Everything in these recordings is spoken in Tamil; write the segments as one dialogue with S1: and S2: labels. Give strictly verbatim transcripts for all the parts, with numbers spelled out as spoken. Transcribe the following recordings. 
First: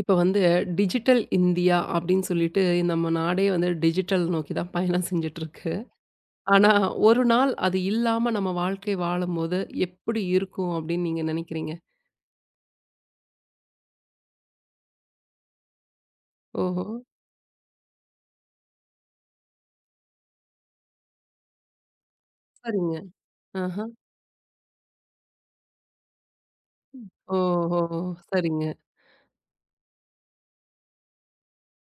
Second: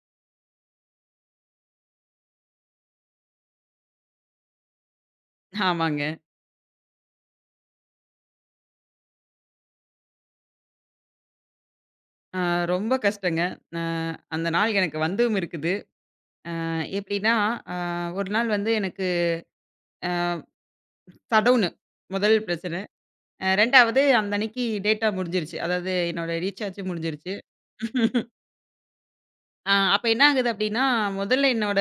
S1: இப்போ வந்து டிஜிட்டல் இந்தியா அப்படின்னு சொல்லிட்டு நம்ம நாடே வந்து டிஜிட்டல் நோக்கி தான் பயணம் செஞ்சுட்டு இருக்கு.
S2: ஆமாங்க.
S1: ஆனா ஒரு நாள் அது இல்லாம நம்ம வாழ்க்கை வாழும்போது எப்படி இருக்கும் அப்படின்னு நீங்க நினைக்கிறீங்க?
S2: அ ரொம்ப கஷ்டங்க. அ அந்த நாள் எனக்கு வந்தும் இருக்குது. அ
S1: ஓஹோ!
S2: எப்டின்னா, அ ஒரு நாள் வந்து எனக்கு சடவுனு முதல் பிரச்சனை.
S1: சரிங்க.
S2: அ
S1: ஆஹா.
S2: ரெண்டாவது அந்த அன்னைக்கு டேட்டா முடிஞ்சிருச்சு. அதாவது என்னோட ரீசார்ஜ் முடிஞ்சிருச்சு.
S1: ஓஹோ! சரிங்க.
S2: அ அப்ப என்ன ஆகுது அப்டின்னா, முதல்ல என்னோட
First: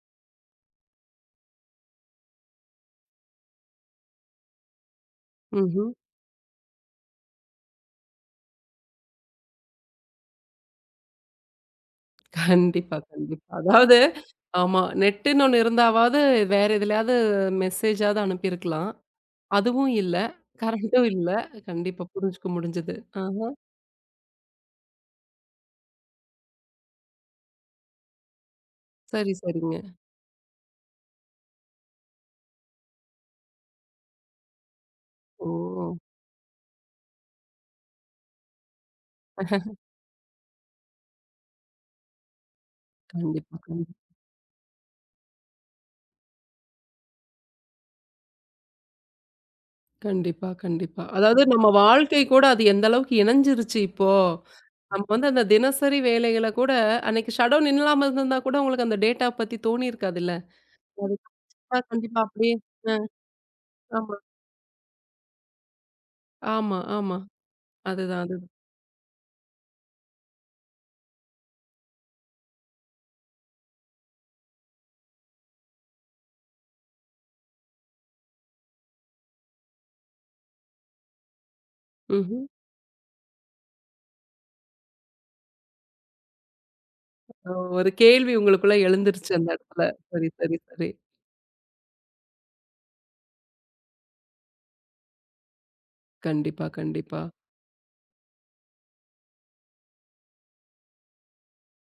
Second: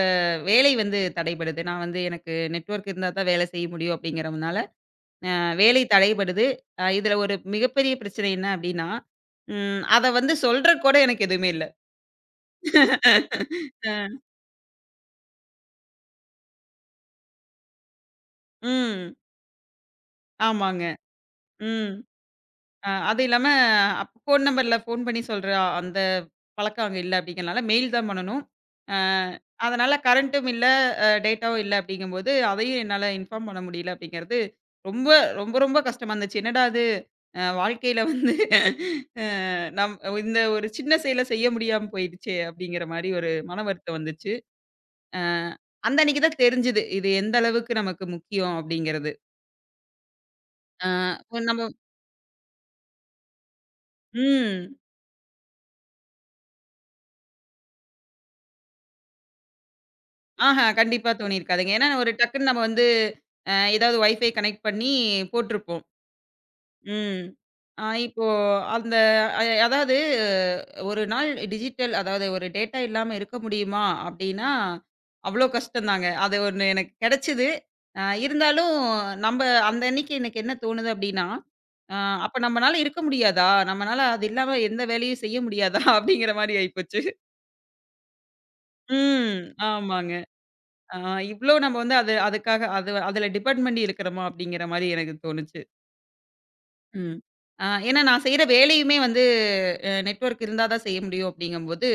S2: வேலை வந்து தடைபடுது. நான் வந்து எனக்கு நெட்வொர்க் இருந்தா தான் வேலை செய்ய முடியும் அப்டிங்கிறதுனால, அ வேலை
S1: ம்ஹ்ம்.
S2: தடைபடுது. அ இதுல ஒரு மிகப்பெரிய பிரச்சனை என்ன அப்டின்னா, ம் அத வந்து சொல்றக்கு கூட எனக்கு எதுவுமே இல்ல.
S1: கண்டிப்பா, கண்டிப்பா. அதாவது
S2: அ.
S1: ஆமா. நெட்டுன்னு ஒண்ணு இருந்தாவாவது வேற எதுலயாவது மெசேஜாவது அனுப்பியிருக்கலாம்.
S2: ம்.
S1: அதுவும் இல்ல.
S2: ஆமாங்க.
S1: கரண்ட்டும் இல்ல.
S2: ம்.
S1: கண்டிப்பா புரிஞ்சுக்க
S2: அ
S1: முடிஞ்சது.
S2: அது இல்லாம
S1: ஆஹா.
S2: ஃபோன் நம்பர்ல ஃபோன் பண்ணி சொல்ற அந்த பழக்கம் அங்க இல்ல அப்படிங்கிறனால, மெயில் தான் பண்ணணும். அ
S1: சரி, சரிங்க.
S2: அதனால கரண்ட்டும் இல்ல, அ டேட்டாவும் இல்ல அப்படிங்கும்போது, அதையும் என்னால இன்ஃபார்ம் பண்ண முடியல அப்படிங்கிறது ரொம்ப,
S1: ஓ!
S2: ரொம்ப, ரொம்ப கஷ்டமா இருந்துச்சு. என்னடா இது! அ வாழ்க்கையில வந்து அ நம் இந்த ஒரு சின்ன செயல செய்ய முடியாம போயிடுச்சே அப்படிங்கிற மாரி ஒரு
S1: கண்டிப்பா,
S2: மன
S1: கண்டிப்பா.
S2: வருத்தம் வந்துச்சு. அ அந்த அன்னைக்கு தான் தெரிஞ்சது. இது எந்த அளவுக்கு நமக்கு முக்கியம் அப்படிங்கிறது.
S1: கண்டிப்பா,
S2: அ
S1: கண்டிப்பா. அதாவது நம்ம
S2: நம்ம
S1: வாழ்க்கை கூட அது எந்த அளவுக்கு இணைஞ்சிருச்சு இப்போ.
S2: ம்.
S1: நம்ம வந்து அந்த தினசரி வேலைகள கூட அன்னைக்கு ஷட்டவுன் இல்லாம இருந்திருந்தா கூட உங்களுக்கு அந்த டேட்டா பத்தி தோணியிருக்காதுல்ல.
S2: ஆஹா, கண்டிப்பா
S1: அது
S2: தோணியிருக்காதுங்க.
S1: கண்டிப்பா,
S2: ஏன்னா ஒரு
S1: கண்டிப்பா
S2: டக்குன்னு
S1: அப்படியே
S2: நம்ம வந்து
S1: அ
S2: அ ஏதாவது
S1: ஆமா,
S2: வைஃபை கனெக்ட் பண்ணி போட்டுருப்போம்.
S1: ஆமா, ஆமா.
S2: ம். ஆ
S1: அதுதான்,
S2: இப்போ
S1: அதுதான்.
S2: அந்த அ அதாவது ஒரு நாள் டிஜிட்டல் அதாவது ஒரு டேட்டா இல்லாம இருக்க முடியுமா? அப்படின்னா, அவ்வளோ கஷ்டம்தாங்க. அது ஒண்ணு எனக்கு கிடைச்சது. அ இருந்தாலும் நம்ப அந்த அன்னைக்கு எனக்கு என்ன தோணுது அப்படின்னா, அ அப்ப
S1: ம்ஹ்ம்.
S2: நம்மனால இருக்க முடியாதா? நம்மனால அது இல்லாம எந்த வேலையும் செய்ய முடியாதா? அப்படிங்கிற மாரி ஆயிப்போச்சு.
S1: ஓ ஒரு கேள்வி உங்களுக்குள்ள எழுந்துருச்சு
S2: ம்.
S1: அந்த இடத்துல.
S2: ஆமாங்க.
S1: சரி, சரி, சரி.
S2: ஆ இவ்ளோ நம்ம வந்து அது அதுக்காக அது அதுல டிபெண்ட் பண்ணி இருக்கிறோமா? அப்படிங்கிற மாரி எனக்கு தோணுச்சு.
S1: கண்டிப்பா,
S2: ம்.
S1: கண்டிப்பா.
S2: ஆ ஏன்னா நான் செய்ற வேலையுமே வந்து அ நெட்வொர்க் இருந்தா தான் செய்ய முடியும் அப்படிங்கும்போது,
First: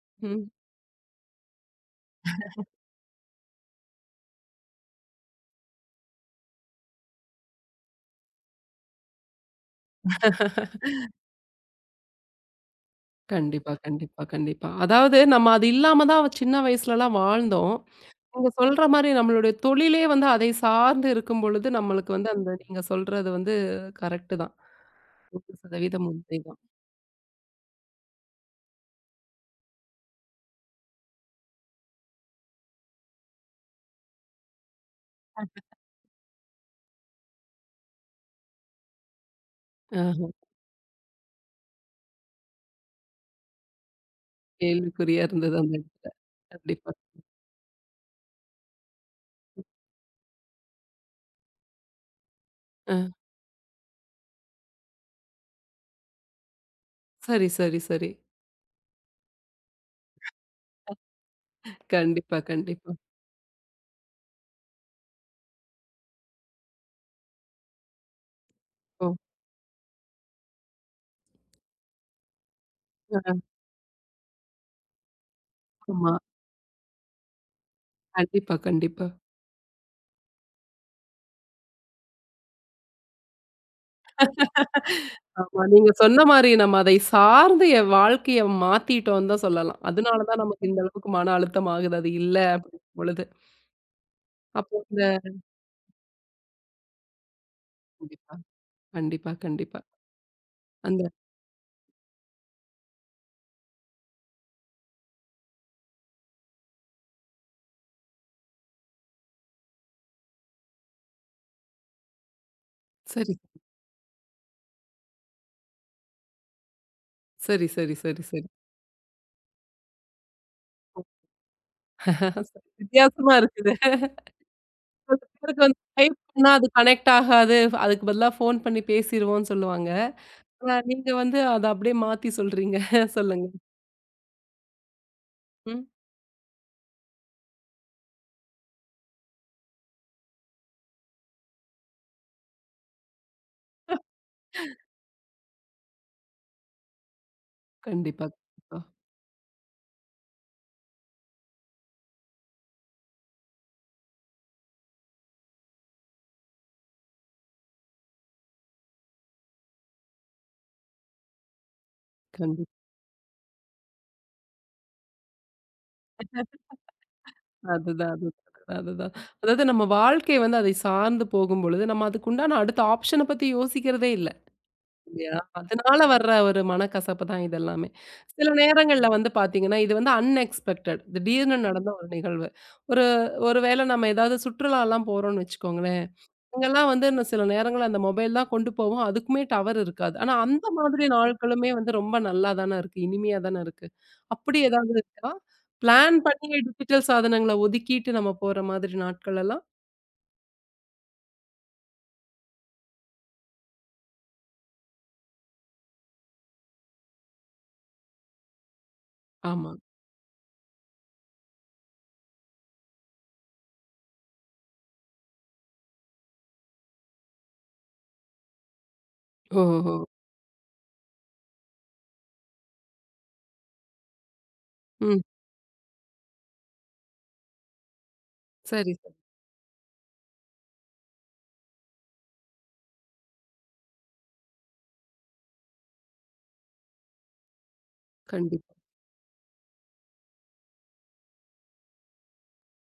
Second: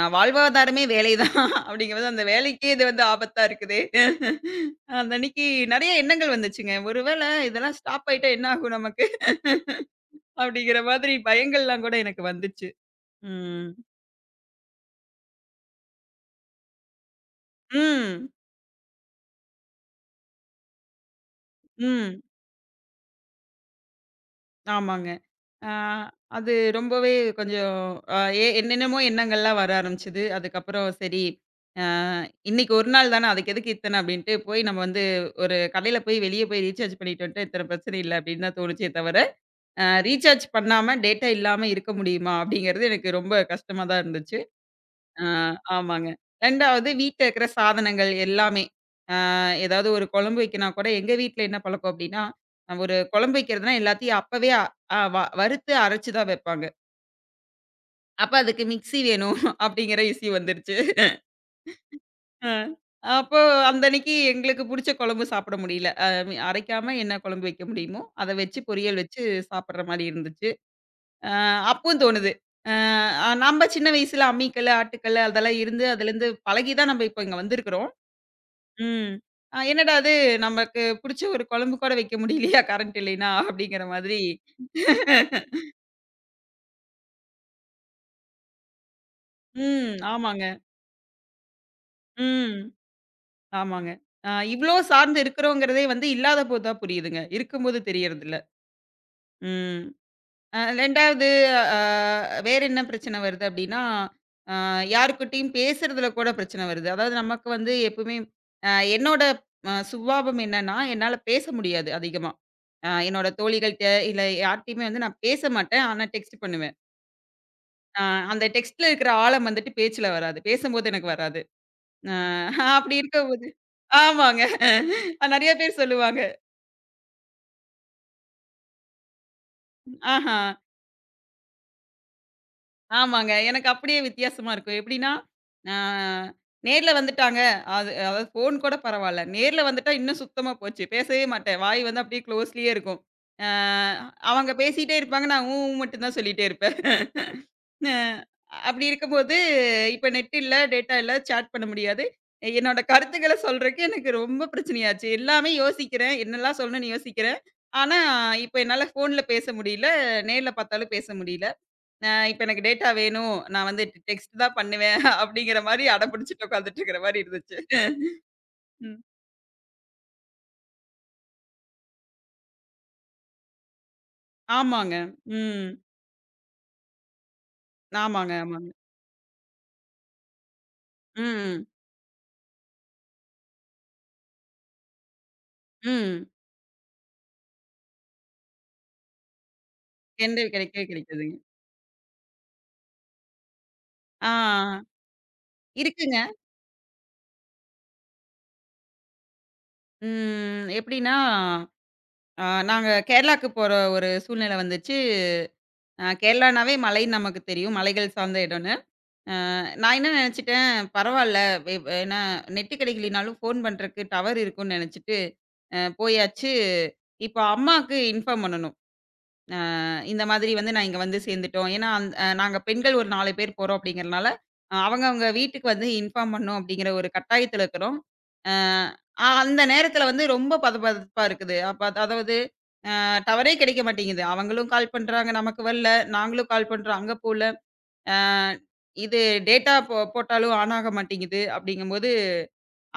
S2: அ
S1: ம்.
S2: வாழ்வாதாரமே வேலை தான் அப்படிங்கும்போது அந்த வேலைக்கே இது வந்து ஆபத்தா இருக்குதே. அந்த அன்னைக்கு நெறைய எண்ணங்கள் வந்துச்சுங்க. ஒருவேளை இதெல்லாம் ஸ்டாப் ஆயிட்டா என்ன ஆகும் நமக்கு? அப்படிங்கிற மாதிரி பயங்கள்லாம் கூட எனக்கு வந்துச்சு. ம்.
S1: கண்டிப்பா, கண்டிப்பா, கண்டிப்பா. அதாவது நம்ம அது இல்லாம தான் சின்ன வயசுலலாம் வாழ்ந்தோம்.
S2: ம்.
S1: நீங்க சொல்ற மாரி நம்மளுடைய தொழிலே வந்து அதை சார்ந்து இருக்கும் பொழுது, நம்மளுக்கு
S2: ம்.
S1: வந்து அந்த நீங்க சொல்றது வந்து கரெக்ட்டு தான்.
S2: ஆமாங்க. ஆ,
S1: நூறு சதவீதம்
S2: அது
S1: உண்மைதான்.
S2: ரொம்பவே கொஞ்சம் அ எ என்னென்னமோ எண்ணங்கள்லாம் வர ஆரம்பிச்சது. அதுக்கப்புறம் சரி, அ இன்னைக்கு ஒரு நாள் தானே அதுக்கு எதுக்கு இத்தனை அப்படின்ட்டு போய் நம்ம வந்து ஒரு கடையில போய் வெளிய போய் ரீசார்ஜ் பண்ணிட்டு வந்துட்டா இத்தனை பிரச்சனை இல்ல அப்படின்னு தான் தோணுச்சே தவிர, அ
S1: ஆஹ
S2: ரீசார்ஜ் பண்ணாம டேட்டா இல்லாம இருக்க முடியுமா? அப்படிங்கிறது எனக்கு ரொம்ப கஷ்டமா தான் இருந்துச்சு.
S1: கேள்விக்குறியா
S2: அ
S1: இருந்தது அந்த
S2: ஆமாங்க.
S1: இடத்துல. கண்டிப்பா.
S2: 2வது வீட்ல இருக்கிற சாதனங்கள் எல்லாமே. அ ஏதாவது ஒரு குழம்பு வைக்கனா கூட எங்க வீட்ல என்ன பழக்கம் அப்படின்னா, ஆஹ்
S1: அ
S2: ஒரு குழம்பு வைக்கிறதுனா எல்லாத்தையும் அப்பவே அ ஆஹ் வ வறுத்து அரைச்சு தான் வைப்பாங்க.
S1: சரி, சரி, சரி.
S2: அப்ப அதுக்கு மிக்ஸி வேணும் அப்படிங்கிற இஷ்யூ வந்துருச்சு.
S1: கண்டிப்பா,
S2: அ.
S1: கண்டிப்பா.
S2: அப்போ அந்த அன்னைக்கு எங்களுக்கு புடிச்ச குழம்பு சாப்பிட முடியல. அ மீ அரைக்காம என்ன குழம்பு வைக்க முடியுமோ, அத வச்சு பொரியல்
S1: ஓ!
S2: வச்சு சாப்பிடுற மாரி இருந்துச்சு. அ அப்பவும் தோணுது. அ
S1: அ
S2: நம்ம சின்ன வயசுல அம்மிக்கல்லு, ஆட்டுக்கல்லு அதெல்லாம் இருந்து
S1: ஆமா.
S2: அதுலேருந்து பழகி தான் நம்ம இப்ப இங்க வந்திருக்கிறோம்.
S1: கண்டிப்பா, கண்டிப்பா.
S2: ம். அ என்னடா இது நமக்கு புடிச்ச ஒரு குழம்பு கூட வைக்க முடியலையா கரண்ட் இல்லைன்னா அப்படிங்கிற மாதிரி.
S1: ஆமா. நீங்க சொன்ன மாரி நம்ம அதை சார்ந்து என் வாழ்க்கைய மாத்திட்டோம்னு தான் சொல்லலாம்.
S2: ம்.
S1: அதனால தான்
S2: ஆமாங்க.
S1: நமக்கு இந்த அளவுக்கு மன அழுத்தம் ஆகுது. அது இல்ல
S2: ம்.
S1: அப்படிங்கும் பொழுது.
S2: ஆமாங்க. அ இவ்ளோ
S1: அப்போ இந்த
S2: சார்ந்து இருக்கிறோங்கிறதே வந்து இல்லாதபோது தான் புரியுதுங்க. இருக்கும்போது
S1: கண்டிப்பா,
S2: தெரியறதில்ல.
S1: கண்டிப்பா, கண்டிப்பா.
S2: ம். அ
S1: அந்த
S2: ரெண்டாவது அ வேற என்ன பிரச்சனை வருது அப்டின்னா, அ யாருக்கிட்டயும் பேசுறதுல கூட பிரச்சனை வருது. அதாவது நமக்கு வந்து எப்பவுமே அ என்னோட அ சுபாவம் என்னன்னா, என்னால பேச முடியாது அதிகமா. அ என்னோட
S1: சரி.
S2: தோழிகள்ட்ட இல்ல யார்ட்டயுமே வந்து நான் பேச மாட்டேன். ஆனா டெக்ஸ்ட் பண்ணுவேன்.
S1: சரி, சரி,
S2: அ
S1: சரி,
S2: அந்த
S1: சரி.
S2: டெக்ஸ்ட்ல இருக்கிற ஆழம் வந்துட்டு பேச்சுல வராது. பேசும்போது எனக்கு வராது. அ அப்படி
S1: வித்தியாசமா
S2: இருக்கும்போது
S1: இருக்குது.
S2: ஆமாங்க.
S1: சில
S2: நெறைய
S1: பேருக்கு வந்து
S2: பேர்
S1: டைப்
S2: சொல்லுவாங்க.
S1: பண்ணா அது கனெக்ட் ஆகாது. அதுக்கு பதிலா ஃபோன் பண்ணி பேசிருவோம்ன்னு சொல்லுவாங்க.
S2: ஆஹா!
S1: ஆனா நீங்க வந்து அத அப்படியே மாத்தி சொல்றீங்க.
S2: ஆமாங்க.
S1: சொல்லுங்க.
S2: எனக்கு அப்படியே வித்தியாசமா இருக்கும். எப்படின்னா, ஆ
S1: ம்.
S2: நேர்ல வந்துட்டாங்க. அது அதாவது ஃபோன் கூட பரவால்ல. நேர்ல வந்துட்டா இன்னும் சுத்தமா போச்சு. பேசவே மாட்டேன். வாய் வந்து அப்படியே க்ளோஸ்லயே இருக்கும். ஆ அவங்க பேசிட்டே இருப்பாங்க. நான் ஊ ஊ மட்டும் தான் சொல்லிட்டே இருப்பேன். அ
S1: கண்டிப்பா, கண்டிப்பா,
S2: அப்படி இருக்கும்போது, இப்ப நெட் இல்ல, டேட்டா இல்ல, சேட் பண்ண முடியாது. என்னோட கருத்துக்கள சொல்றக்கு எனக்கு ரொம்ப பிரச்சனையாச்சு. எல்லாமே யோசிக்கிறேன். என்னலாம் சொல்லணும்னு யோசிக்கிறேன். ஆனா, இப்ப என்னால ஃபோன்ல பேச முடியல. நேர்ல பார்த்தாலும் பேச முடியல. அ இப்ப எனக்கு
S1: கண்டிப்பா.
S2: டேட்டா வேணும். நான் வந்து டெக்ஸ்ட் தான் பண்ணுவேன் அப்படிங்கிற மாரி அடம் பிடிச்சுட்டு உட்கார்ந்துட்டு இருக்கிற மாரி இருந்துச்சு.
S1: அதுதான், அதுதான்.
S2: ம்.
S1: அதுதான். அதாவது நம்ம வாழ்க்கை வந்து அதை சார்ந்து போகும்பொழுது, நம்ம அதுக்குண்டான அடுத்த ஆப்ஷன பத்தி யோசிக்கிறதே இல்ல.
S2: ஆமாங்க.
S1: இல்லையா?
S2: ம்.
S1: அதனால வர்ற ஒரு மனக்கசப்பு தான் இது எல்லாமே.
S2: ஆமாங்க,
S1: சில
S2: ஆமாங்க.
S1: நேரங்கள்ல வந்து பார்த்தீங்கன்னா, இது வந்து அன்எக்ஸ்பெக்டட். திடீர்னு
S2: ம்.
S1: நடந்த ஒரு நிகழ்வு. ஒரு ஒரு வேளை நம்ம ஏதாவது சுற்றுலாலாம் போறோம்னு வச்சுக்கோங்களேன்.
S2: ம்.
S1: அங்கலாம் வந்து இன்னும் சில நேரங்கள்ல அந்த மொபைல் தான் கொண்டு போவோம். அதுக்குமே டவர் இருக்காது. ஆனா,
S2: கெண்டை
S1: அந்த
S2: கிடைக்கவே
S1: மாதிரி
S2: கிடைக்காதுங்க.
S1: நாட்களுமே வந்து ரொம்ப நல்லா தானே இருக்கு. இனிமையா தானே இருக்கு. அப்படி
S2: ஆ
S1: ஏதாவது இருக்கா?
S2: இருக்குங்க.
S1: பிளான் பண்ணி டிஜிட்டல் சாதனங்கள ஒதுக்கிட்டு நம்ம போற மாதிரி நாட்கள் எல்லாம்?
S2: ம் எப்படின்னா, அ நாங்க கேரளாக்கு போற ஒரு சூழ்நிலை வந்துச்சு. அ கேரளானாவே மலைன்னு நமக்கு தெரியும். மலைகள் சார்ந்த இடம்னு.
S1: ஆமா.
S2: நான் என்ன நினைச்சுட்டேன், பரவால்ல வெ ஏன்னா நெட் கிடைக்கலினாலும் ஃபோன் பண்றதுக்கு டவர் இருக்கும்னு நினைச்சுட்டு, அ போயாச்சு. இப்போ அம்மாக்கு இன்ஃபார்ம் பண்ணணும்.
S1: ஓஹோஹோ!
S2: இந்த மாதிரி வந்து நான் இங்க வந்து சேர்ந்துட்டோம். ஏன்னா, அந் அ நாங்க பெண்கள் ஒரு நாலு பேர் போறோம் அப்படிங்கிறனால,
S1: ம்.
S2: அவங்கவங்க வீட்டுக்கு வந்து இன்ஃபார்ம் பண்ணணும் அப்படிங்கிற ஒரு கட்டாயத்துல இருக்கிறோம். அஹ்
S1: சரி, சரி.
S2: அ அந்த நேரத்துல வந்து ரொம்ப பதபதப்பா இருக்குது. அப்ப அது- அதாவது அ டவரே கிடைக்க மாட்டேங்குது. அவங்களும் கால் பண்றாங்க, நமக்கு வரல. நாங்களும் கால் பண்றோம், அங்க போல. அ
S1: கண்டிப்பா.
S2: இது டேட்டா போ போட்டாலும் ஆன் ஆக மாட்டேங்குது. அப்படிங்கும்போது,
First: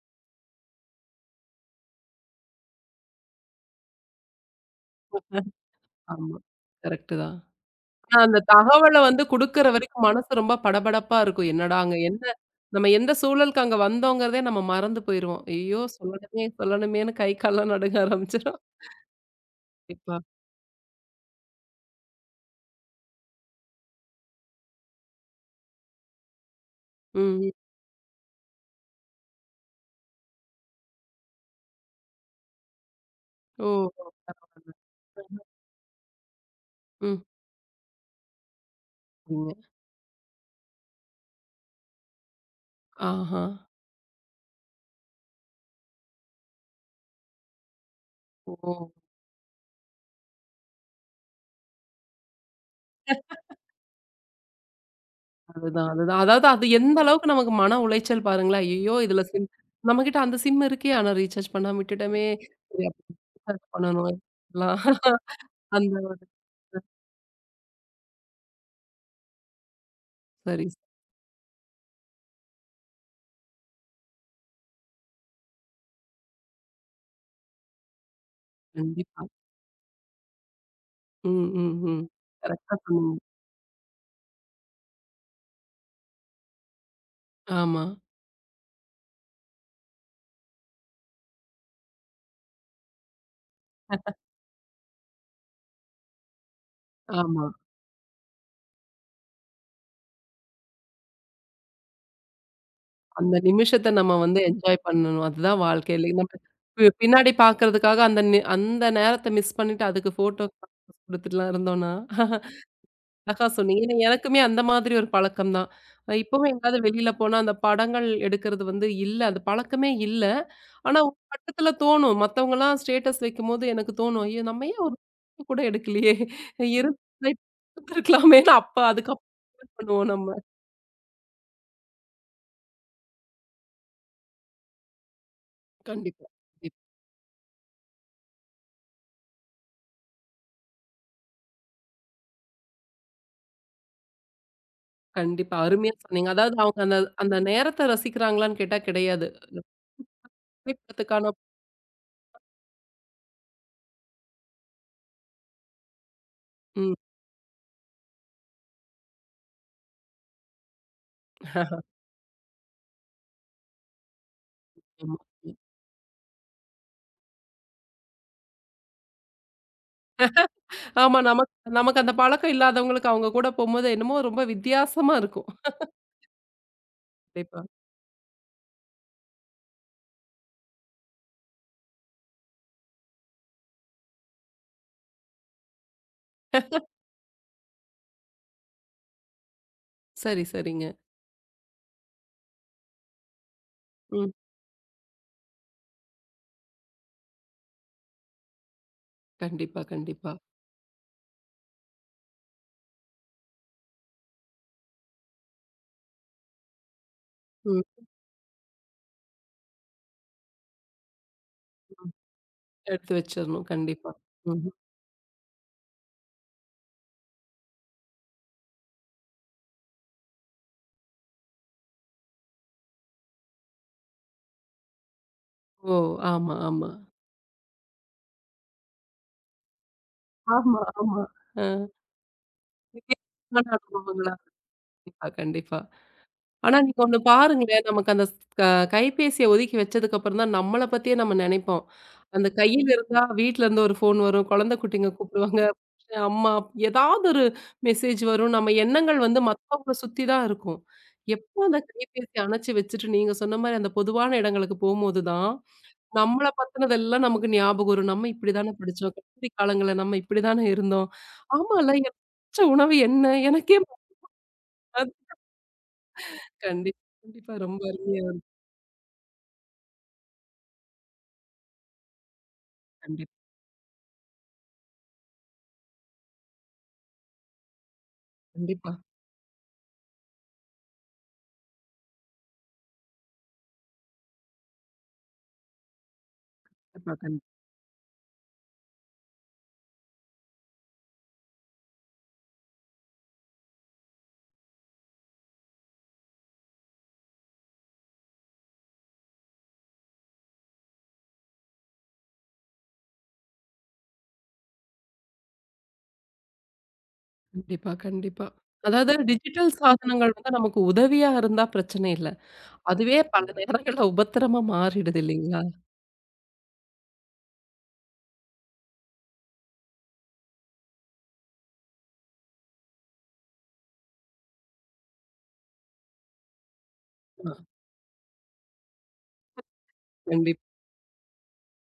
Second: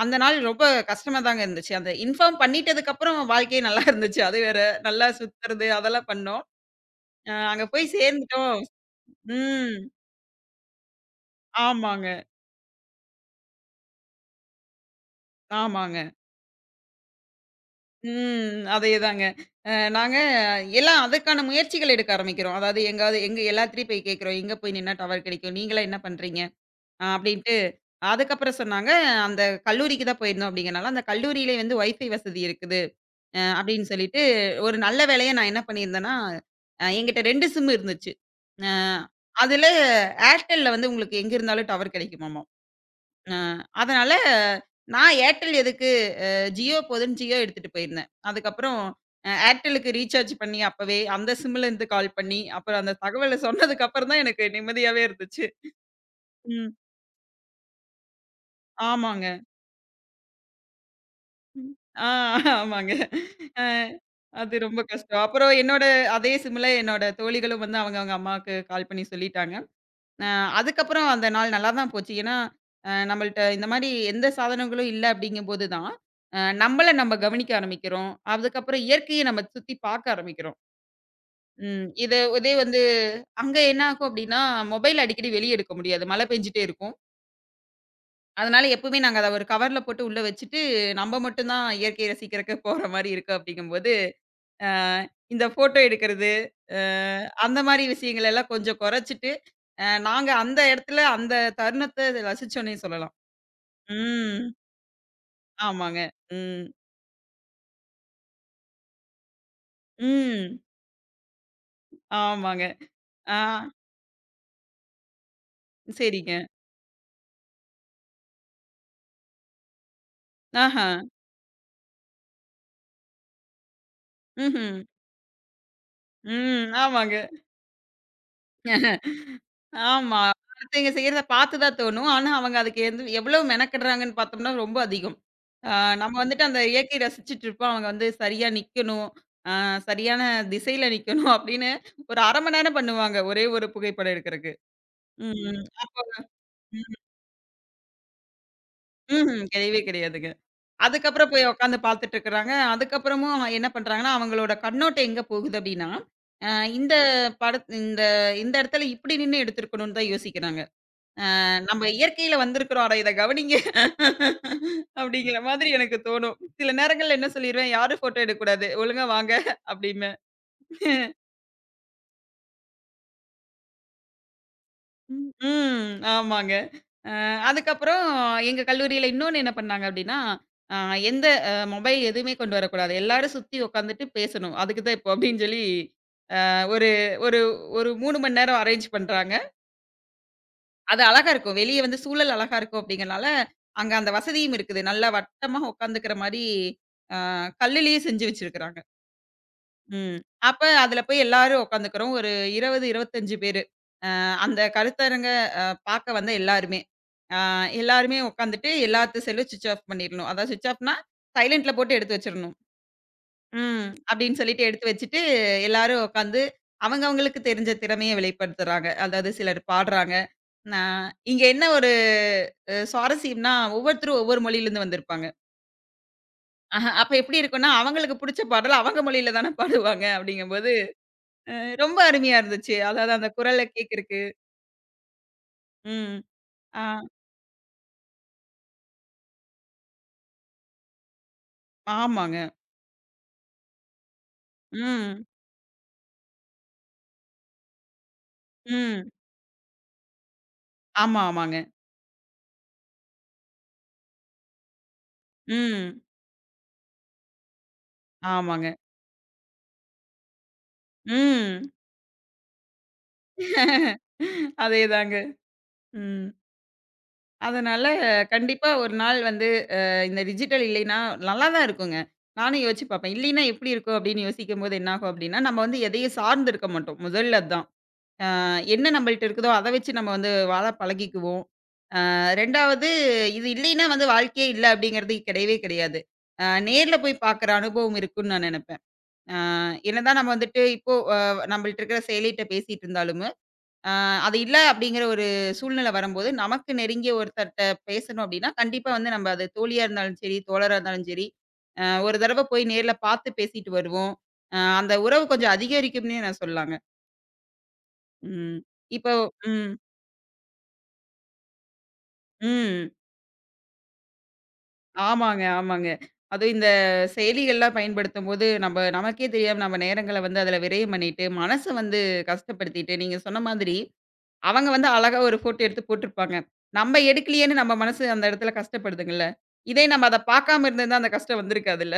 S2: அந்த நாள் ரொம்ப கஷ்டமா தாங்க இருந்துச்சு. அந்த இன்ஃபார்ம் பண்ணிட்டதுக்கப்புறம் வாழ்க்கையே நல்லா இருந்துச்சு. அது வேற. நல்லா சுத்துறது அதெல்லாம்
S1: ஆமா.
S2: பண்ணோம்.
S1: கரெக்ட்டு
S2: அ
S1: தான்.
S2: அங்க போய்
S1: நான் அந்த
S2: சேர்ந்துட்டோம்
S1: தகவல வந்து குடுக்குற
S2: ம்.
S1: வரைக்கும் மனசு ரொம்ப படபடப்பா இருக்கும். என்னடா அங்க
S2: ஆமாங்க,
S1: என்ன நம்ம எந்த சூழலுக்கு அங்க வந்தோங்கிறதே நம்ம மறந்து போயிருவோம். ஐயோ!
S2: ஆமாங்க.
S1: சொல்லணுமே சொல்லணுமேன்னு கை கால்லாம் நடுங்க
S2: ம்.
S1: ஆரம்பிச்சிரும்.
S2: அதேதாங்க. அ
S1: கண்டிப்பா.
S2: நாங்க எல்லாம் அதற்கான முயற்சிகள் எடுக்க ஆரம்பிக்கிறோம். அதாவது எங்காவது எங்க எல்லாத்துட்டயும் போய் கேட்கிறோம். எங்க போய் நின்னா டவர் கிடைக்கும்? நீங்கலாம் என்ன பண்றீங்க? அ
S1: ம். ம்.
S2: அப்படின்ட்டு. அதுக்கப்புறம் சொன்னாங்க, அந்த கல்லூரிக்கு தான் போயிருந்தோம் அப்படிங்கிறனால, அந்த கல்லூரியிலே வந்து வைஃபை வசதி இருக்குது. அ
S1: ஓ!
S2: அப்படின்னு சொல்லிட்டு,
S1: பரவால்ல.
S2: ஒரு நல்ல வேளையா நான் என்ன பண்ணியிருந்தேன்னா, அ
S1: ம்.
S2: என்கிட்ட ரெண்டு சிம் இருந்துச்சு. அ
S1: சரிங்க.
S2: அதில ஏர்டெல்ல வந்து உங்களுக்கு எங்க இருந்தாலும் டவர் கிடைக்குமாமாம். அ
S1: ஆஹா!
S2: அதனால நான் ஏர்டெல் எதுக்கு ஜியோ போதுன்னு ஜியோ எடுத்துட்டு போயிருந்தேன்.
S1: ஓ!
S2: அதுக்கப்புறம் அ ஏர்டெலுக்கு ரீசார்ஜ் பண்ணி அப்பவே அந்த சிம்ல இருந்து கால் பண்ணி, அப்புறம் அந்த தகவல சொன்னதுக்கு அப்புறம் தான் எனக்கு நிம்மதியாவே இருந்துச்சு.
S1: அதுதான், அதுதான். அதாவது அது
S2: ம்.
S1: எந்த அளவுக்கு நமக்கு மன உளைச்சல் பாருங்களேன். ஐயய்யோ! இதுல
S2: ஆமாங்க.
S1: சிம் நம்மகிட்ட அந்த சிம் இருக்கே ஆனா ரீசார்ஜ்
S2: ம்.
S1: பண்ணாம
S2: ஆ
S1: விட்டுட்டோமே. சரி
S2: ஆமாங்க.
S1: அப்ப
S2: அ
S1: ரீசார்ஜ் பண்ணணும்.
S2: அது
S1: எல்லாம்
S2: ரொம்ப கஷ்டம். அப்புறம் என்னோட
S1: அந்த ஒரு
S2: அதே சிம்ல என்னோட தோழிகளும் வந்து அவங்க அவங்க அம்மாவுக்கு கால் பண்ணி சொல்லிட்டாங்க. அ
S1: சரி.
S2: அதுக்கப்புறம் அந்த நாள் நல்லா தான் போச்சு. ஏன்னா, அ நம்மள்ட்ட இந்த மாரி எந்த சாதனங்களும் இல்ல அப்படிங்கும்போது தான், அ நம்மள நம்ம கவனிக்க ஆரம்பிக்கிறோம். அதுக்கப்புறம் இயற்கைய
S1: கண்டிப்பா.
S2: நம்ம சுத்தி பார்க்க ஆரம்பிக்கிறோம்.
S1: ம், ம்,
S2: ம்.
S1: ம்.
S2: இது இதே
S1: கரெக்ட்டா
S2: வந்து
S1: சொன்னீங்க.
S2: அங்க என்ன ஆகும் அப்டின்னா, மொபைல் அடிக்கடி வெளிய எடுக்க முடியாது. மழை பெஞ்சுட்டே இருக்கும்.
S1: ஆமா,
S2: அதனால எப்பவுமே நாங்க அத ஒரு கவர்ல போட்டு உள்ள வச்சுட்டு, நம்ம மட்டும் தான் இயற்கைய ரசிக்கிறக்கு போற மாரி இருக்கு அப்டிங்கும்போது, அ இந்த ஃபோட்டோ எடுக்கிறது, அ
S1: ஆமா.
S2: அந்த மாரி விஷயங்கள் எல்லாம் கொஞ்சம் குறைச்சிட்டு, அ நாங்க அந்த இடத்துல அந்த தருணத்த ரசிச்சோன்னே சொல்லலாம்.
S1: அந்த நிமிஷத்த நம்ம வந்து
S2: ம்.
S1: என்ஜாய் பண்ணணும். அதுதான்
S2: ஆமாங்க.
S1: வாழ்க்கையிலே. நம்ம
S2: ம்.
S1: பி பின்னாடி பார்க்கறதுக்காக அந்த நி அந்த நேரத்த மிஸ் பண்ணிட்டு அதுக்கு ஃபோட்டோ
S2: ம்.
S1: குடுத்துட்டுலாம் இருந்தோம்னா
S2: ஆமாங்க. ஆ.
S1: அழகா சொன்னீங்க. ஏன்னா எனக்குமே அந்த மாதிரி ஒரு பழக்கம் தான். அ
S2: சரிங்க.
S1: இப்பவும் எங்கயாவது வெளியில போனா அந்த படங்கள் எடுக்கிறது வந்து இல்ல. அது பழக்கமே இல்ல.
S2: ஆஹா.
S1: ஆனா ஒரு கட்டத்துல தோணும். மத்தவங்கலாம் ஸ்டேட்டஸ் வைக்கும்போது எனக்கு தோணும். ஐயோ! நம்ம
S2: ம்ஹ்ம்.
S1: ஏன் ஒரு ஃபோட்டோ கூட எடுக்கலையே!
S2: ம். ஆமாங்க.
S1: இருந்தா எடுத்திருக்கலாமேன்னு அப்ப அதுக்கப்புறம் ஃபீல் பண்ணுவோம்
S2: ஆமா.
S1: நம்ம.
S2: அடுத்தவங்க செய்யறத பாத்து தான் தோணும். ஆனா, அவங்க அதுக்கு எந்து எவ்வளவு மெனக்கெடுறாங்கன்னு பார்த்தோம்னா ரொம்ப அதிகம். ஆ நம்ம
S1: கண்டிப்பா.
S2: வந்துட்டு அந்த
S1: கண்டிப்
S2: இயற்கைய ரசிச்சுட்ருப்போம். அவங்க வந்து சரியா நிக்கணும். ஆ சரியான திசையில நிக்கணும் அப்படின்னு ஒரு அரை மணி நேரம் பண்ணுவாங்க. ஒரே ஒரு புகைப்படம் எடுக்கறக்கு.
S1: கண்டிப்பா.
S2: ம்.
S1: அருமையா
S2: அப்போ
S1: சொன்னீங்க. அதாவது அவங்க அந்த
S2: ம்
S1: அந்த நேரத்த ரசிக்கிறாங்களான்னு கேட்டா கிடையாது.
S2: ம்ஹ்ம்.
S1: இந்த
S2: கிடையவே கிடையாதுங்க.
S1: புகைப்படத்துக்கான
S2: அதுக்கப்புறம் போய் உட்காந்து பாத்துட்ருக்கறாங்க. அதுக்கப்புறமும் அவன் என்ன பண்றாங்கன்னா, அவங்களோட கண்ணோட்டம் எங்க போகுது அப்படின்னா, அ இந்த
S1: ம்.
S2: படத் இந்த இந்த இடத்துல இப்படி நின்னு எடுத்திருக்கணும்னு தான் யோசிக்கிறாங்க. நம்ம இயற்கையில வந்திருக்கிறோம். ஆனா இத கவனிங்க.
S1: ஆமா.
S2: அப்படிங்கிற மாதிரி எனக்கு தோணும். சில நேரங்கள்ல என்ன சொல்லிருவேன், யாரும் ஃபோட்டோ எடுக்கக்கூடாது. ஒழுங்கா வாங்க அப்படிம்பேன். ம்.
S1: ஆமா நமக்கு நமக்கு அந்த பழக்கம் இல்லாதவங்களுக்கு அவங்க கூட போம்போது என்னமோ ரொம்ப வித்தியாசமா இருக்கும்.
S2: ம். ஆமாங்க. அ
S1: கண்டிப்பா.
S2: அதுக்கப்புறம் எங்க கல்லூரியில இன்னொன்னு என்ன பண்ணாங்க அப்படின்னா, அ எந்த அ மொபைல் எதுவுமே கொண்டு வரக்கூடாது. எல்லாரும் சுத்தி உட்காந்துட்டு பேசணும். அதுக்கு தான் இப்போ அப்படின்னு சொல்லி, அ ஒரு ஒரு ஒரு மூணு மணி நேரம் அரேஞ்ச் பண்றாங்க.
S1: சரி, சரிங்க.
S2: அது அழகா இருக்கும். வெளிய வந்து சூழல் அழகா இருக்கும் அப்படிங்கிறனால, அங்க அந்த
S1: ம்.
S2: வசதியும் இருக்குது. நல்லா வட்டமா உட்காந்துக்கிற மாரி, ஆ கல்லுலயே செஞ்சு வச்சிருக்கிறாங்க.
S1: கண்டிப்பா,
S2: ம்.
S1: கண்டிப்பா.
S2: அப்ப அதுல போய் எல்லாரும் உட்காந்துக்கிறோம். ஒரு இருபது, இருபத்தி ஐந்து பேரு. அ அந்த கருத்தரங்க அ பார்க்க வந்த எல்லாருமே. ஆ
S1: ம்,
S2: எல்லாருமே உட்காந்துட்டு எல்லாத்து செல்லும் ஸ்விட்ச் ஆஃப் பண்ணிறணும். அதாவது ஸ்விட்ச் ஆஃப்னா, சைலன்ட்ல போட்டு
S1: ம்.
S2: எடுத்து வச்சிரணும்.
S1: எடுத்து வச்சிரணும்.
S2: ம்.
S1: கண்டிப்பா.
S2: அப்படின்னு சொல்லிட்டு
S1: ம்ஹ்ம்.
S2: எடுத்து வச்சுட்டு, எல்லாரும் உட்காந்து அவங்க அவங்களுக்கு தெரிஞ்ச திறமைய வெளிப்படுத்துறாங்க. அதாவது சிலர் பாடுறாங்க. நான் இங்க என்ன ஒரு அ சுவாரஸ்யம்ன்னா, ஒவ்வொருத்தரும் ஒவ்வொரு மொழியிலருந்து வந்திருப்பாங்க.
S1: ஓ! ஆமா,
S2: அஹ
S1: ஆமா.
S2: அப்ப எப்படி இருக்கும்ன்னா, அவங்களுக்கு புடிச்ச பாடல் அவங்க மொழியில தான பாடுவாங்க அப்படிங்கும்போது,
S1: ஆமா, ஆமா.
S2: அ
S1: அ.
S2: ரொம்ப அருமையா இருந்துச்சு. அதாவது அந்த குரல கேட்கறக்கு.
S1: அனுபவங்களா கண்டிப்பா, கண்டிப்பா.
S2: ம்.
S1: ஆனா
S2: ஆ
S1: நீங்க ஒண்ணு பாருங்களேன், நமக்கு அந்த ஸ் க கைபேசிய ஒதுக்கி வச்சதுக்கு அப்புறம் தான் நம்மள பத்தியே நம்ம நெனைப்போம்.
S2: ஆமாங்க.
S1: அந்த கையில இருந்தா வீட்ல இருந்து ஒரு ஃபோன் வரும், குழந்தை குட்டிங்க
S2: ம்.
S1: கூப்பிடுவாங்க, அம்மா ஏதாவது ஒரு மெசேஜ் வரும். நம்ம
S2: ம்.
S1: எண்ணங்கள் வந்து மத்தவங்கள சுத்தி தான் இருக்கும்.
S2: ஆமா, ஆமாங்க.
S1: எப்போ அந்த கைபேசி அணைச்சு வச்சுட்டு நீங்க சொன்ன மாரி அந்த பொதுவான இடங்களுக்கு போம்போது தான்,
S2: ம்.
S1: நம்மள பத்தினதெல்லாம் நமக்கு ஞாபகம் வரும். நம்ம
S2: ஆமாங்க.
S1: இப்படிதானே படிச்சோம். கல்லூரி காலங்கள்ல நம்ம இப்படிதானே இருந்தோம்.
S2: ம்.
S1: ஆமால்ல எனக்கு பிடிச்ச உணவு என்ன? எனக்கே மறக்காது.
S2: அதேதாங்க. ம்.
S1: கண்டிப்பா, கண்டிப்பா. ரொம்ப
S2: அதனால
S1: அருமையா
S2: கண்டிப்பா ஒரு நாள் வந்து அ இந்த டிஜிட்டல் இல்லைன்னா நல்லா தான் இருக்குங்க. நானும் யோசிச்சு பார்ப்பேன்.
S1: கண்டிப்பா.
S2: இல்லைன்னா எப்படி இருக்கும் அப்படின்னு யோசிக்கும்போது என்னாகும் அப்படின்னா, நம்ம வந்து எதையும் சார்ந்து இருக்க மாட்டோம். முதல்ல அதான். அ என்ன
S1: கண்டிப்பா.
S2: நம்மள்ட்ட இருக்குதோ அத வச்சு நம்ம வந்து வாழ பழகிக்குவோம். அ ரெண்டாவது இது இல்லைன்னா வந்து வாழ்க்கையே இல்ல அப்படிங்கிறது கிடையவே கிடையாது. அ நேர்ல
S1: கண்டிப்பா,
S2: போய்
S1: கண்
S2: பார்க்குற அனுபவம் இருக்குன்னு நான் நெனைப்பேன். அ என்னதான் நம்ம வந்துட்டு இப்போ அ நம்மள்ட்ட இருக்கிற செயலிட்ட பேசிட்டு இருந்தாலும் அ அது இல்ல அப்படிங்கிற ஒரு சூழ்நிலை வரும்போது, நமக்கு நெருங்கிய ஒருத்தர்ட்ட பேசணும் அப்படின்னா, கண்டிப்பா வந்து நம்ம அது தோழியா இருந்தாலும் சரி, தோழரா இருந்தாலும் சரி, அ ஒரு தடவ போய் நேர்ல பார்த்து பேசிட்டு வருவோம். அ அந்த உறவு கொஞ்சம் அதிகரிக்கும்னே நான் சொல்லலாங்க.
S1: கண்டிப்பா, கண்டிப்பா.
S2: ம்.
S1: அதாவது
S2: இப்போ ம்,
S1: டிஜிட்டல் சாதனங்கள் வந்து நமக்கு உதவியா இருந்தா பிரச்சனை இல்ல.
S2: ம்.
S1: அதுவே பல நேரங்கள்ல உபத்திரமா மாறிடுது
S2: ஆமாங்க,
S1: இல்லைங்களா?
S2: ஆமாங்க. அதுவும் இந்த செயலிகள்லாம் பயன்படுத்தும்போது, நம்ம நமக்கே தெரியாம நம்ம நேரங்கள வந்து அதில விரயம் பண்ணிட்டு, மனச வந்து கஷ்டப்படுத்திட்டு, நீங்க சொன்ன மாதிரி அவங்க வந்து அழகா ஒரு ஃபோட்டோ எடுத்து போட்டுருப்பாங்க. நம்ம
S1: ஆ
S2: எடுக்கலையேன்னு நம்ம மனசு அந்த இடத்துல கஷ்டப்படுதுங்கல்ல. இதே நம்ம அத
S1: கண்டிப்பா.
S2: பார்க்காம இருந்திருந்தா அந்த கஷ்டம் வந்திருக்காதுல்ல.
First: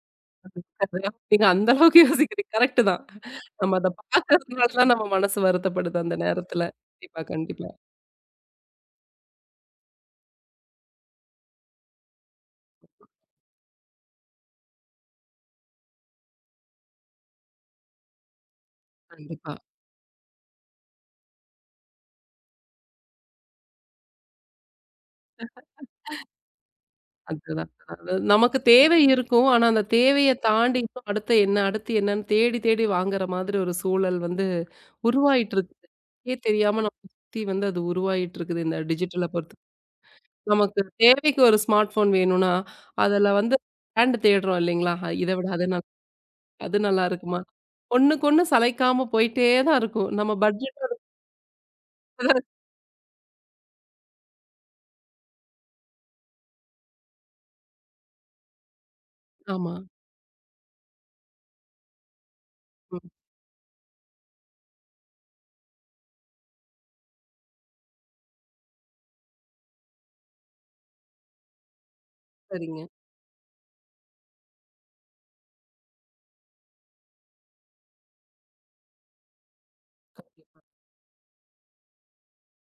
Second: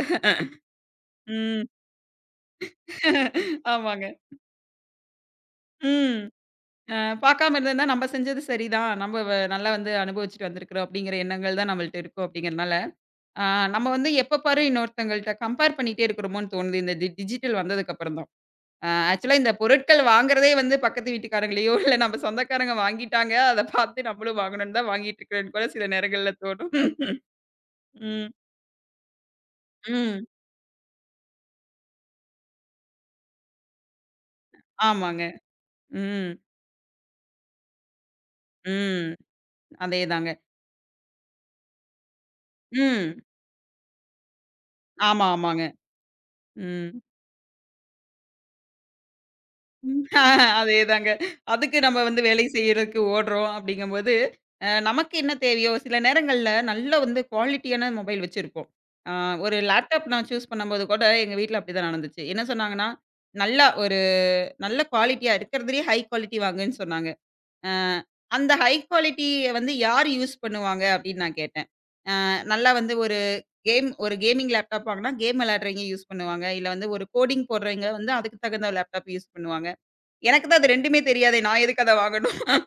S1: அதாவது நீங்க
S2: ம்.
S1: அந்த அளவுக்கு யோசிக்கிறீங்க. கரெக்ட் தான். நம்ம அத
S2: ஆமாங்க.
S1: பார்க்கறதுனால தான் நம்ம மனசு வருத்தப்படுது அந்த
S2: ம்.
S1: நேரத்துல.
S2: அ
S1: கண்டிப்பா,
S2: பார்க்காம
S1: கண்டிப்பா,
S2: இருந்திருந்தா நம்ம செஞ்சது சரிதான். நம்ம வ நல்லா வந்து அனுபவிச்சுட்டு வந்திருக்கிறோம் அப்படிங்கிற எண்ணங்கள் தான் நம்மள்ட்ட இருக்கும் அப்படிங்கிறனால, அ நம்ம வந்து எப்ப பாரு இன்னொருத்தங்கள்ட்ட கம்பேர் பண்ணிட்டே இருக்கிறோமோன்னு தோணுது இந்த டி டிஜிட்டல் வந்ததுக்கு அப்புறம் தான். அ ஆக்சுவலா இந்த
S1: கண்டிப்பா.
S2: பொருட்கள் வாங்குறதே வந்து பக்கத்து வீட்டுக்காரங்களையோ, இல்ல நம்ம சொந்தக்காரங்க வாங்கிட்டாங்க. அத பார்த்து நம்மளும் வாங்கணும்னு தான் வாங்கிட்டு இருக்கிறேன்னு கூட சில நேரங்கள்ல தோணும்.
S1: அதுதான். அது
S2: ம்.
S1: நமக்கு தேவை இருக்கும். ஆனா, அந்த
S2: ம்.
S1: தேவைய தாண்டி இன்னும் அடுத்து என்ன, அடுத்து என்னன்னு தேடி, தேடி வாங்குற மாதிரி ஒரு சூழல் வந்து
S2: ஆமாங்க.
S1: உருவாயிட்டு இருக்குது.
S2: ம்.
S1: நமக்கே தெரியாம நம்ம சுத்தி வந்து அது உருவாயிட்டு இருக்குது. இந்த
S2: ம்.
S1: டிஜிட்டல பொறுத்து.
S2: அதேதாங்க.
S1: நமக்கு தேவைக்கு ஒரு ஸ்மார்ட் ஃபோன் வேணும்னா,
S2: ம்.
S1: அதுல வந்து பிராண்ட் தேடுறோம் இல்லைங்களா?
S2: ஆமா,
S1: இத விட
S2: ஆமாங்க.
S1: அது நல் அது
S2: ம்.
S1: நல்லா இருக்குமா? ஒண்ணுக்கு ஒண்ணு சளைக்காம போயிட்டே தான்
S2: ம்.
S1: இருக்கும். நம்ம பட்ஜெட்
S2: அதேதாங்க. அதுக்கு நம்ம வந்து
S1: தான்
S2: வேலை
S1: இருக்கு.
S2: செய்யறதுக்கு ஓடுறோம் அப்படிங்கும்போது, அ நமக்கு என்ன தேவையோ சில நேரங்கள்ல நல்ல வந்து குவாலிட்டியான மொபைல் வச்சிருப்போம். ஆ ஒரு
S1: ஆமா.
S2: லேப்டாப் நான் சூஸ் பண்ணும்போது கூட எங்க வீட்ல அப்படிதான் நடந்துச்சு. என்ன சொன்னாங்கன்னா,
S1: ம்.
S2: நல்லா ஒரு நல்ல குவாலிட்டியா இருக்கிறதுலயே ஹை குவாலிட்டி வாங்குன்னு சொன்னாங்க. அ அந்த ஹை குவாலிட்டிய வந்து யார் யூஸ் பண்ணுவாங்க அப்படின்னு நான் கேட்டேன். அ நல்லா
S1: சரிங்க.
S2: வந்து ஒரு கேம் ஒரு கேமிங் லேப்டாப் வாங்குனா, கேம் விளையாடுறவங்க யூஸ் பண்ணுவாங்க. இல்ல வந்து ஒரு கோடிங் போடுறவங்க வந்து அதுக்கு தகுந்த லேப்டாப் யூஸ் பண்ணுவாங்க. எனக்கு தான் அது ரெண்டுமே தெரியாதே! நான் எதுக்கு அத வாங்கணும்?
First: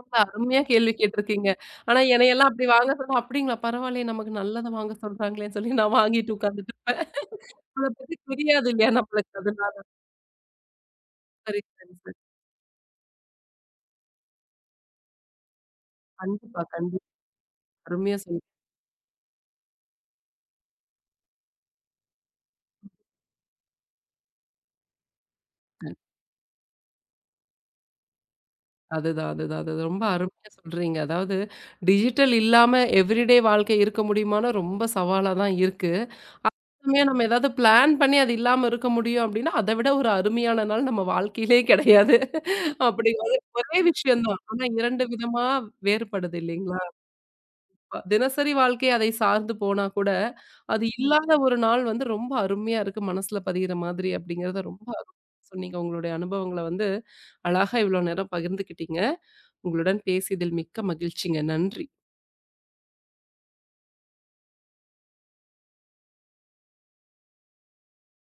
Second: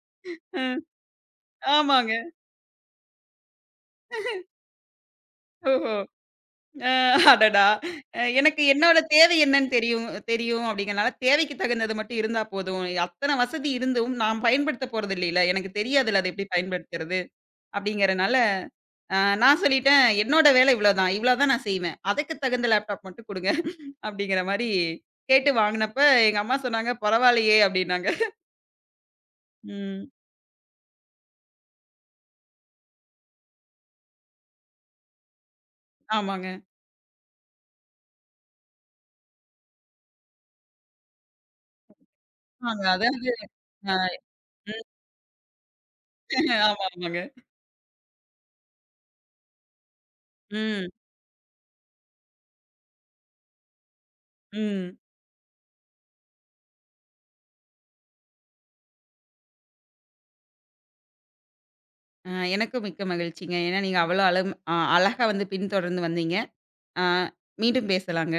S1: ரொம்ப அருமையா
S2: ம்.
S1: கேள்வி கேட்டிருக்கீங்க. ஆனா
S2: ஆமாங்க.
S1: என்னையெல்லாம் அப்படி வாங்க சொன்னா, "அப்படிங்களா பரவாயில்லையே நமக்கு நல்லத வாங்க சொல்றாங்களேன்னு" சொல்லி
S2: ஓஹோ!
S1: நான் வாங்கிட்டு உட்கார்ந்துட்டு
S2: அ
S1: இருப்பேன்.
S2: அடடா!
S1: அத பத்தி
S2: அ எனக்கு
S1: தெரியாது இல்லையா
S2: என்னோட
S1: நம்மளுக்கு
S2: தேவை என்னன்னு
S1: அதனால.
S2: தெரியும் தெரியும் அப்படிங்கிறனால, தேவைக்கு
S1: சரி, சரி,
S2: தகுந்தது
S1: சரி.
S2: மட்டும் இருந்தா போதும். அத்தன வசதி இருந்தும் நான் பயன்படுத்த போறது இல்லைல. எனக்கு தெரியாதுல்ல அத எப்படி
S1: கண்டிப்பா, கண்டிப்பா.
S2: பயன்படுத்துறது?
S1: அருமையா
S2: அப்படிங்கிறனால,
S1: சொன்னீங்க.
S2: அ நான் சொல்லிட்டேன், என்னோட வேலை இவ்வளோதான். இவ்வளோ தான் நான் செய்வேன். அதுக்கு தகுந்த லேப்டாப் மட்டும் குடுங்க. அப்படிங்கிற மாரி கேட்டு வாங்குனப்ப, எங்க அம்மா சொன்னாங்க, "பரவாயில்லையே!" அப்படின்னாங்க.
S1: அதுதான், அதுதான், அதுதான். ரொம்ப
S2: ம்.
S1: அருமையா சொல்றீங்க. அதாவது டிஜிட்டல் இல்லாம எவ்ரிடே வாழ்க்கை இருக்க முடியுமான்னா ரொம்ப சவாலா தான் இருக்கு.
S2: ஆமாங்க.
S1: உண்மையா நம்ம ஏதாவது பிளான் பண்ணி அது இல்லாம இருக்க முடியும் அப்படின்னா, அத விட ஒரு அருமையான நாள் நம்ம வாழ்க்கையிலே கிடையாது.
S2: ஆமாங்க.
S1: அப்படி
S2: அதான்
S1: ஒரே
S2: அ
S1: விஷயம் தான். ஆனா
S2: ம்.
S1: இரண்டு விதமா வேறுபடுது இல்லைங்களா?
S2: ஆமா, ஆமாங்க.
S1: கண்டிப்பா. தினசரி வாழ்க்கை அதை சார்ந்து போனா கூட, அது
S2: ம்,
S1: இல்லாத ஒரு நாள் வந்து ரொம்ப அருமையா இருக்கு மனசுல பதியிற மாதிரி அப்படிங்கிறத ரொம்ப
S2: ம்.
S1: அருமையா சொன்னீங்க. உங்களுடைய அனுபவங்கள வந்து அழகா இவ்வளோ நேரம் பகிர்ந்துக்கிட்டீங்க. உங்களுடன் பேசியதில் மிக்க மகிழ்ச்சிங்க. நன்றி.
S2: அ எனக்கும் மிக்க மகிழ்ச்சிங்க. ஏன்னா, நீங்க அவ்வளோ அழம் அ அழகா வந்து பின்தொடர்ந்து வந்தீங்க. அ மீண்டும் பேசலாங்க.